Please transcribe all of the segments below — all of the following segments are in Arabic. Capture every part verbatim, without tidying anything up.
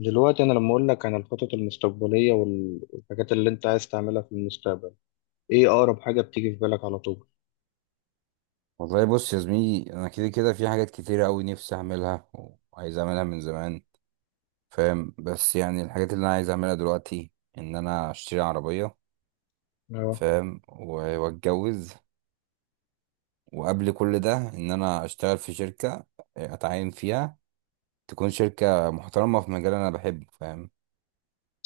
دلوقتي انا لما اقول لك عن الخطط المستقبليه وال- والحاجات اللي انت عايز تعملها في المستقبل، ايه اقرب حاجه بتيجي في بالك على طول؟ والله بص يا زميلي، انا كده كده في حاجات كتيرة قوي نفسي اعملها، وعايز اعملها من زمان. فاهم؟ بس يعني الحاجات اللي انا عايز اعملها دلوقتي ان انا اشتري عربية. اه. فاهم؟ و- واتجوز. وقبل كل ده ان انا اشتغل في شركة، آه، اتعين فيها، تكون شركة محترمة في مجال انا بحبه. فاهم؟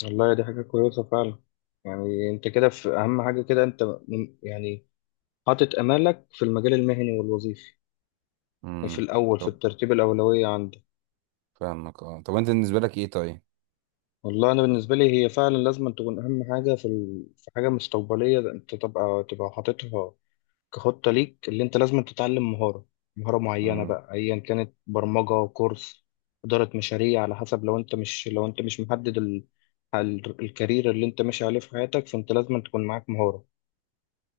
والله دي حاجه كويسه فعلا. يعني انت كده في اهم حاجه، كده انت م- يعني حاطط امالك في المجال المهني والوظيفي في امم. الاول، في طب. الترتيب الاولويه عندك. فاهمك، اه، طب انت بالنسبة لك ايه طيب؟ والله انا بالنسبه لي هي فعلا لازم تكون اهم حاجه في ال... في حاجه مستقبليه انت تبقى تبقى حاططها كخطة ليك. اللي انت لازم تتعلم مهارة مهارة معينة امم. بقى، ايا كانت برمجة، كورس، إدارة مشاريع، على حسب. لو انت مش لو انت مش محدد ال... ال- الكارير اللي انت ماشي عليه في حياتك، فانت لازم تكون معاك مهارة.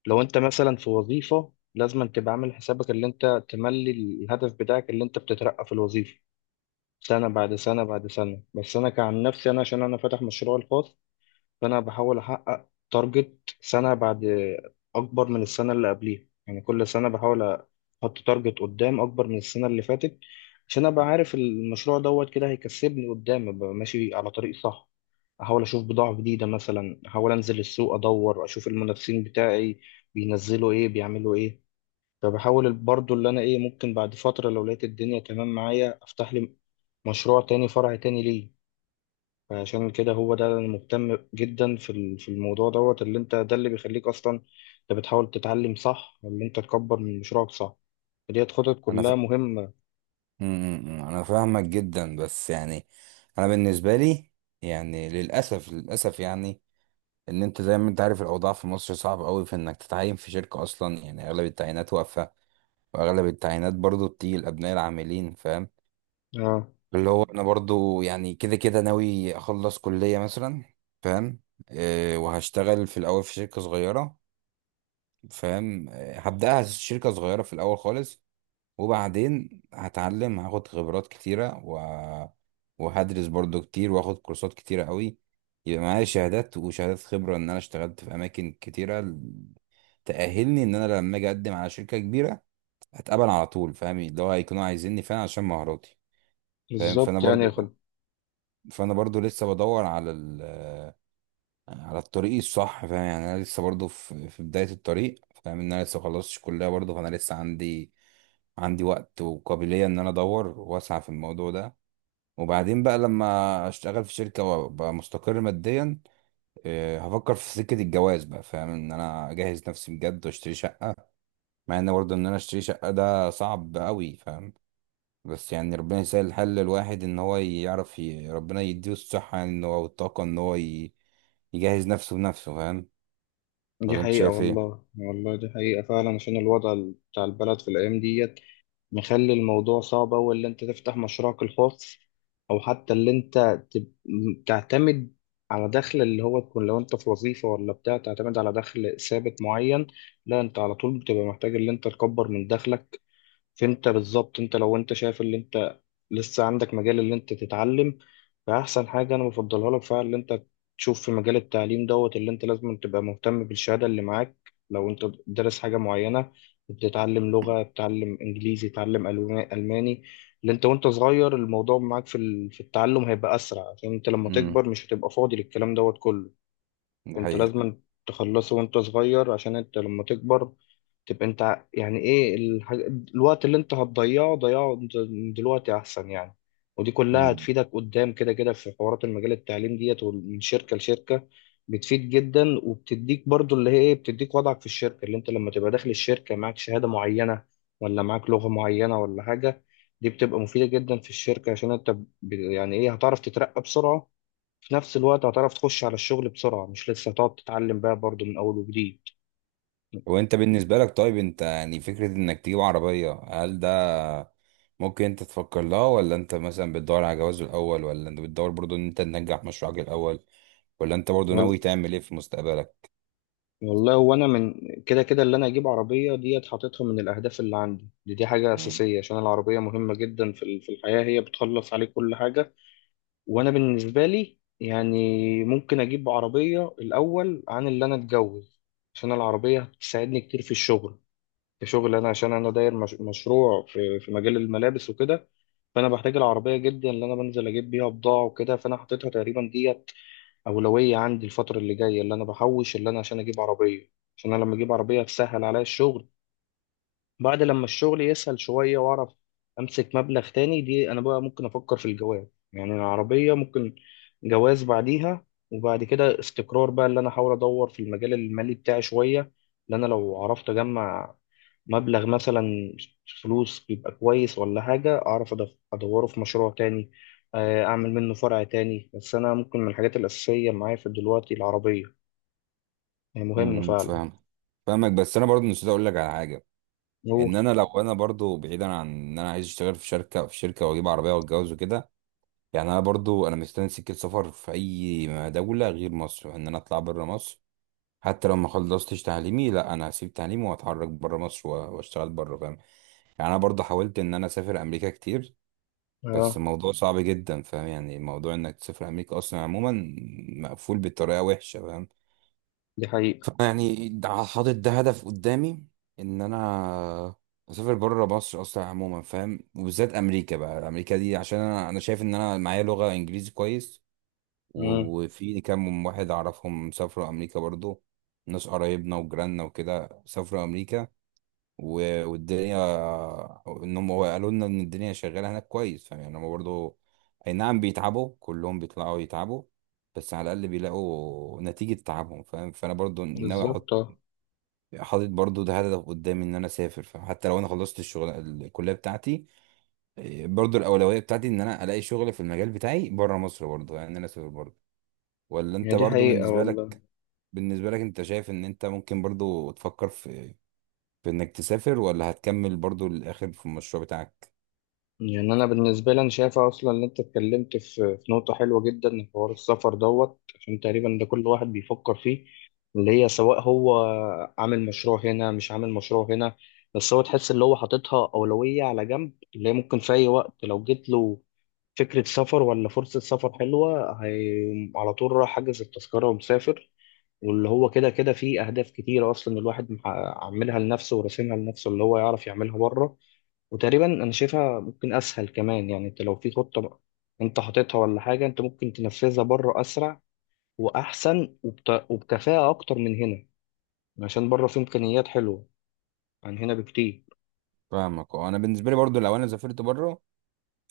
لو انت مثلا في وظيفة لازم تبقى عامل حسابك، اللي انت تملي الهدف بتاعك اللي انت بتترقى في الوظيفة سنة بعد سنة بعد سنة. بس انا كعن نفسي، انا عشان انا فاتح مشروع الخاص، فانا بحاول احقق تارجت سنه بعد اكبر من السنه اللي قبليها. يعني كل سنه بحاول احط تارجت قدام اكبر من السنه اللي فاتت، عشان ابقى عارف المشروع دوت كده هيكسبني قدام، ابقى ماشي على طريق صح. احاول اشوف بضاعه جديده، مثلا احاول انزل السوق ادور اشوف المنافسين بتاعي بينزلوا ايه، بيعملوا ايه. فبحاول برضو اللي انا ايه، ممكن بعد فتره لو لقيت الدنيا تمام معايا افتح لي مشروع تاني، فرع تاني، ليه؟ عشان كده. هو ده اللي أنا مهتم جدا في ال- في الموضوع دوت. اللي انت ده اللي بيخليك اصلا انت بتحاول تتعلم صح، اللي انت تكبر من مشروعك صح. ديت خطط انا ف... كلها مهمة. امم انا فاهمك جدا، بس يعني انا بالنسبة لي، يعني للأسف للأسف، يعني ان انت زي ما انت عارف الاوضاع في مصر صعب قوي في انك تتعين في شركه اصلا. يعني اغلب التعيينات واقفه، واغلب التعيينات برضو بتيجي لابناء العاملين. فاهم؟ اه، اللي هو انا برضو يعني كده كده ناوي اخلص كليه مثلا. فاهم؟ أه، وهشتغل في الاول في شركه صغيره. فاهم؟ أه، هبداها شركه صغيره في الاول خالص، وبعدين هتعلم هاخد خبرات كتيره و... وهدرس برضو كتير، واخد كورسات كتيره قوي، يبقى معايا شهادات وشهادات خبرة إن أنا اشتغلت في أماكن كتيرة تأهلني ان انا لما اجي اقدم على شركة كبيرة هتقبل على طول. فاهم؟ اللي هو هيكونوا عايزيني فعلا عشان مهاراتي. فاهم؟ فانا بالظبط. يعني برضو يا خل- فانا برضو لسه بدور على ال على الطريق الصح. فاهم؟ يعني انا لسه برضو في في بداية الطريق. فاهم؟ ان انا لسه مخلصتش كلية برضو، فانا لسه عندي عندي وقت وقابلية ان انا ادور واسعى في الموضوع ده. وبعدين بقى لما اشتغل في شركة وابقى مستقر ماديا، آه، هفكر في سكة الجواز بقى. فاهم؟ ان انا اجهز نفسي بجد واشتري شقة، مع ان برضه ان انا اشتري شقة ده صعب قوي. فاهم؟ بس يعني ربنا يسهل الحل، الواحد ان هو يعرف ي... ربنا يديه الصحة يعني، ان هو والطاقة ان هو ي... يجهز نفسه بنفسه. فاهم؟ دي ولا انت حقيقة، شايف ايه؟ والله والله دي حقيقة فعلا. عشان الوضع ال- بتاع البلد في الأيام ديت مخلي الموضوع صعب أوي، اللي أنت تفتح مشروعك الخاص أو حتى اللي أنت تب- م- تعتمد على دخل. اللي هو تكون لو أنت في وظيفة ولا بتاع تعتمد على دخل ثابت معين، لا، أنت على طول بتبقى محتاج اللي أنت تكبر من دخلك. فانت بالظبط، انت لو انت شايف اللي انت لسه عندك مجال اللي انت تتعلم، فاحسن حاجه انا بفضلها لك فعلا اللي انت تشوف في مجال التعليم دوت. اللي انت لازم تبقى مهتم بالشهاده اللي معاك، لو انت دارس حاجه معينه، بتتعلم لغه، بتتعلم انجليزي، تتعلم ألو- الماني. اللي انت وانت صغير الموضوع معاك في ال- في التعلم هيبقى اسرع، عشان انت لما امم. تكبر مش هتبقى فاضي للكلام دوت كله. دي انت حقيقة. لازم تخلصه وانت صغير، عشان انت لما تكبر تبقى انت ع- يعني ايه الحاج... الوقت اللي انت هتضيعه ضيعه د- من دلوقتي احسن. يعني ودي كلها امم. هتفيدك قدام، كده كده في حوارات المجال التعليم ديت، ومن شركة لشركة بتفيد جدا. وبتديك برضو اللي هي ايه، بتديك وضعك في الشركة، اللي انت لما تبقى داخل الشركة معاك شهادة معينة ولا معاك لغة معينة ولا حاجة، دي بتبقى مفيدة جدا في الشركة، عشان انت ب... يعني ايه، هتعرف تترقى بسرعة، في نفس الوقت هتعرف تخش على الشغل بسرعة، مش لسه هتقعد تتعلم بقى برضو من أول وجديد. وانت بالنسبة لك طيب، انت يعني فكرة انك تجيب عربية، هل ده ممكن انت تفكر لها، ولا انت مثلا بتدور على جواز الاول، ولا انت بتدور برضو ان انت تنجح مشروعك الاول، ولا انت برضو ناوي وال- تعمل ايه في مستقبلك؟ والله، وأنا من كده كده اللي أنا أجيب عربية ديت، حاططها من الأهداف اللي عندي دي. دي حاجة أساسية عشان العربية مهمة جدا في ال- في الحياة، هي بتخلص عليك كل حاجة. وأنا بالنسبة لي يعني ممكن أجيب عربية الأول عن اللي أنا أتجوز، عشان العربية هتساعدني كتير في الشغل. كشغل أنا، عشان أنا داير مش- مشروع في في مجال الملابس وكده، فانا بحتاج العربيه جدا، اللي انا بنزل اجيب بيها بضاعه وكده. فانا حطيتها تقريبا ديت اولويه عندي الفتره اللي جايه، اللي انا بحوش اللي انا عشان اجيب عربيه، عشان انا لما اجيب عربيه هتسهل عليا الشغل. بعد لما الشغل يسهل شوية وأعرف أمسك مبلغ تاني، دي أنا بقى ممكن أفكر في الجواز. يعني العربية، ممكن جواز بعديها. وبعد كده استقرار بقى، اللي أنا أحاول أدور في المجال المالي بتاعي شوية، اللي أنا لو عرفت أجمع مبلغ مثلا فلوس يبقى كويس ولا حاجة، أعرف أدف- أدوره في مشروع تاني. آه، أعمل منه فرع تاني. بس أنا ممكن من الحاجات الأساسية معايا في دلوقتي العربية، هي امم، مهمة امم، فعلا. فاهم. فاهمك، بس انا برضو نسيت اقول لك على حاجه. أوه. ان انا لو انا برضو بعيدا عن ان انا عايز اشتغل في شركه في شركه واجيب عربيه واتجوز وكده، يعني انا برضو انا مستني سكه سفر في اي دوله غير مصر، ان انا اطلع بره مصر. حتى لو ما خلصتش تعليمي لا، انا هسيب تعليمي واتحرك بره مصر و- واشتغل بره. فاهم؟ يعني انا برضو حاولت ان انا اسافر امريكا كتير، بس أه. الموضوع صعب جدا. فاهم؟ يعني موضوع انك تسافر امريكا اصلا عموما مقفول بطريقه وحشه. فاهم؟ دي حقيقة. فيعني ده- حاطط ده هدف قدامي ان انا اسافر بره مصر اصلا عموما. فاهم؟ وبالذات امريكا بقى، امريكا دي عشان انا انا شايف ان انا معايا لغه انجليزي كويس، مم. و- وفي كام واحد اعرفهم سافروا امريكا برضو، ناس قرايبنا وجيراننا وكده سافروا امريكا، و- والدنيا، انهم هو قالوا لنا ان الدنيا شغاله هناك كويس. فاهم؟ يعني هم برضو اي نعم بيتعبوا، كلهم بيطلعوا يتعبوا، بس على الاقل بيلاقوا نتيجه تعبهم. فاهم؟ فانا برضو ناوي احط بالظبط. آه. حاطط برضو ده هدف قدامي ان انا اسافر، فحتى لو انا خلصت الشغل الكليه بتاعتي، إيه، برضو الاولويه بتاعتي ان انا الاقي شغل في المجال بتاعي بره مصر برضو، يعني ان انا اسافر برضو. ولا هي انت دي برضو حقيقة بالنسبه والله. لك بالنسبه لك انت شايف ان انت ممكن برضو تفكر في, في انك تسافر، ولا هتكمل برضو للاخر في المشروع بتاعك؟ يعني أنا بالنسبة لي أنا شايفة أصلا إن أنت اتكلمت في في نقطة حلوة جدا، حوار السفر دوت، عشان تقريبا ده كل واحد بيفكر فيه. اللي هي سواء هو عامل مشروع هنا مش عامل مشروع هنا، بس هو تحس اللي هو حاططها أولوية على جنب، اللي هي ممكن في أي وقت لو جت له فكرة سفر ولا فرصة سفر حلوة، هي على طول راح حاجز التذكرة ومسافر. واللي هو كده كده فيه أهداف كتيرة أصلا الواحد محقق- عاملها لنفسه وراسمها لنفسه، اللي هو يعرف يعملها بره. وتقريبا انا شايفها ممكن اسهل كمان. يعني انت لو في خطة بقى انت حاططها ولا حاجة، انت ممكن تنفذها بره اسرع واحسن وبت... وبكفاءة اكتر من هنا، عشان بره في امكانيات حلوة عن هنا بكتير. فاهمك، اه، انا بالنسبه لي برضو لو انا سافرت بره،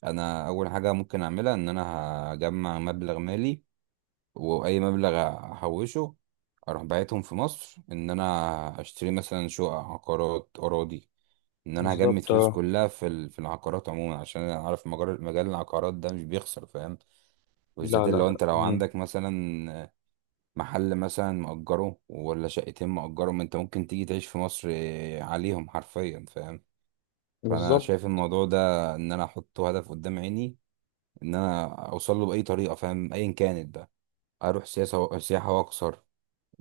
انا اول حاجه ممكن اعملها ان انا هجمع مبلغ مالي، واي مبلغ احوشه اروح باعتهم في مصر، ان انا اشتري مثلا شقق عقارات اراضي، ان انا هجمد بالظبط. فلوس آه. كلها في ال- في العقارات عموما، عشان انا عارف مجال مجال العقارات ده مش بيخسر. فاهم؟ لا، وبالذات لا، اللي هو لا. انت لو مم. عندك مثلا محل مثلا مأجره، ولا شقتين مأجرهم، انت ممكن تيجي تعيش في مصر عليهم حرفيا. فاهم؟ فانا بالظبط. شايف الموضوع ده، ان انا احط هدف قدام عيني ان انا اوصل له باي طريقه. فاهم؟ ايا كانت بقى، اروح سياسه سياحه واكسر،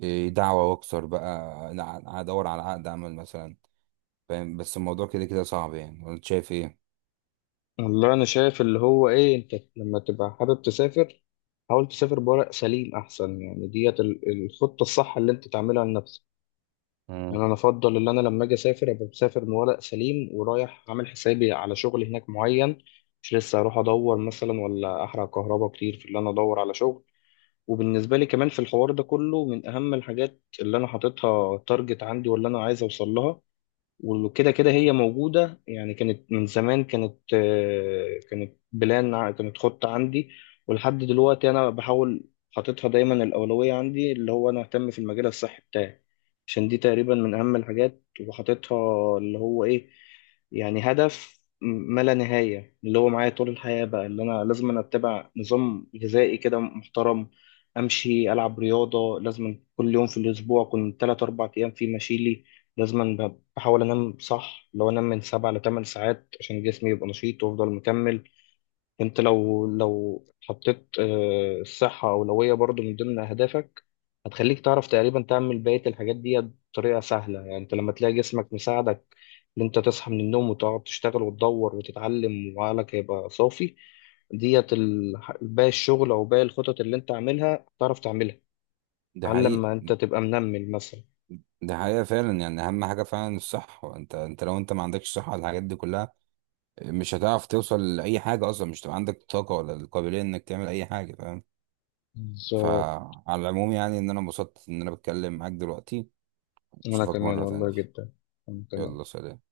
إيه دعوة، واكسر بقى، أنا هدور على عقد عمل مثلا. فاهم؟ بس الموضوع كده كده صعب، يعني وانت شايف ايه؟ والله انا شايف اللي هو ايه، انت لما تبقى حابب تسافر، حاول تسافر بورق سليم احسن. يعني ديت ال- الخطة الصح اللي انت تعملها لنفسك. مم. يعني انا افضل ان انا لما اجي اسافر ابقى مسافر بورق سليم، ورايح عامل حسابي على شغل هناك معين، مش لسه اروح ادور مثلا ولا احرق كهرباء كتير في اللي انا ادور على شغل. وبالنسبه لي كمان في الحوار ده كله، من اهم الحاجات اللي انا حاططها تارجت عندي واللي انا عايز اوصل لها، وكده كده هي موجودة يعني، كانت من زمان، كانت آه، كانت بلان ع- كانت خطة عندي، ولحد دلوقتي أنا بحاول حاططها دايما الأولوية عندي، اللي هو أنا أهتم في المجال الصحي بتاعي، عشان دي تقريبا من أهم الحاجات. وحاططها اللي هو إيه، يعني هدف م- ما لا نهاية اللي هو معايا طول الحياة بقى. اللي أنا لازم أنا أتبع نظام غذائي كده محترم، أمشي، ألعب رياضة لازم كل يوم في الأسبوع، كنت تلات أربع أيام في مشيلي لازم. بحاول انام صح، لو انام من سبع لثمان ساعات عشان جسمي يبقى نشيط وافضل مكمل. انت لو لو حطيت آه، الصحة أولوية برضو من ضمن أهدافك، هتخليك تعرف تقريبا تعمل بقية الحاجات دي بطريقة سهلة. يعني انت لما تلاقي جسمك مساعدك ان انت تصحى من النوم وتقعد تشتغل وتدور وتتعلم وعقلك هيبقى صافي، ديت ال- باقي الشغل او باقي الخطط اللي انت عاملها تعرف تعملها، ده على حقيقة. لما انت تبقى منمل مثلا. ده حقيقة فعلا، يعني أهم حاجة فعلا الصحة. أنت أنت لو أنت ما عندكش صحة على الحاجات دي كلها مش هتعرف توصل لأي حاجة أصلا، مش هتبقى عندك طاقة ولا القابلية إنك تعمل أي حاجة. فاهم؟ بالظبط. فعلى العموم، يعني إن أنا انبسطت إن أنا بتكلم معاك دلوقتي. انا أشوفك كمان مرة والله تانية. جدا. انا كمان. يلا سلام.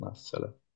مع السلامة.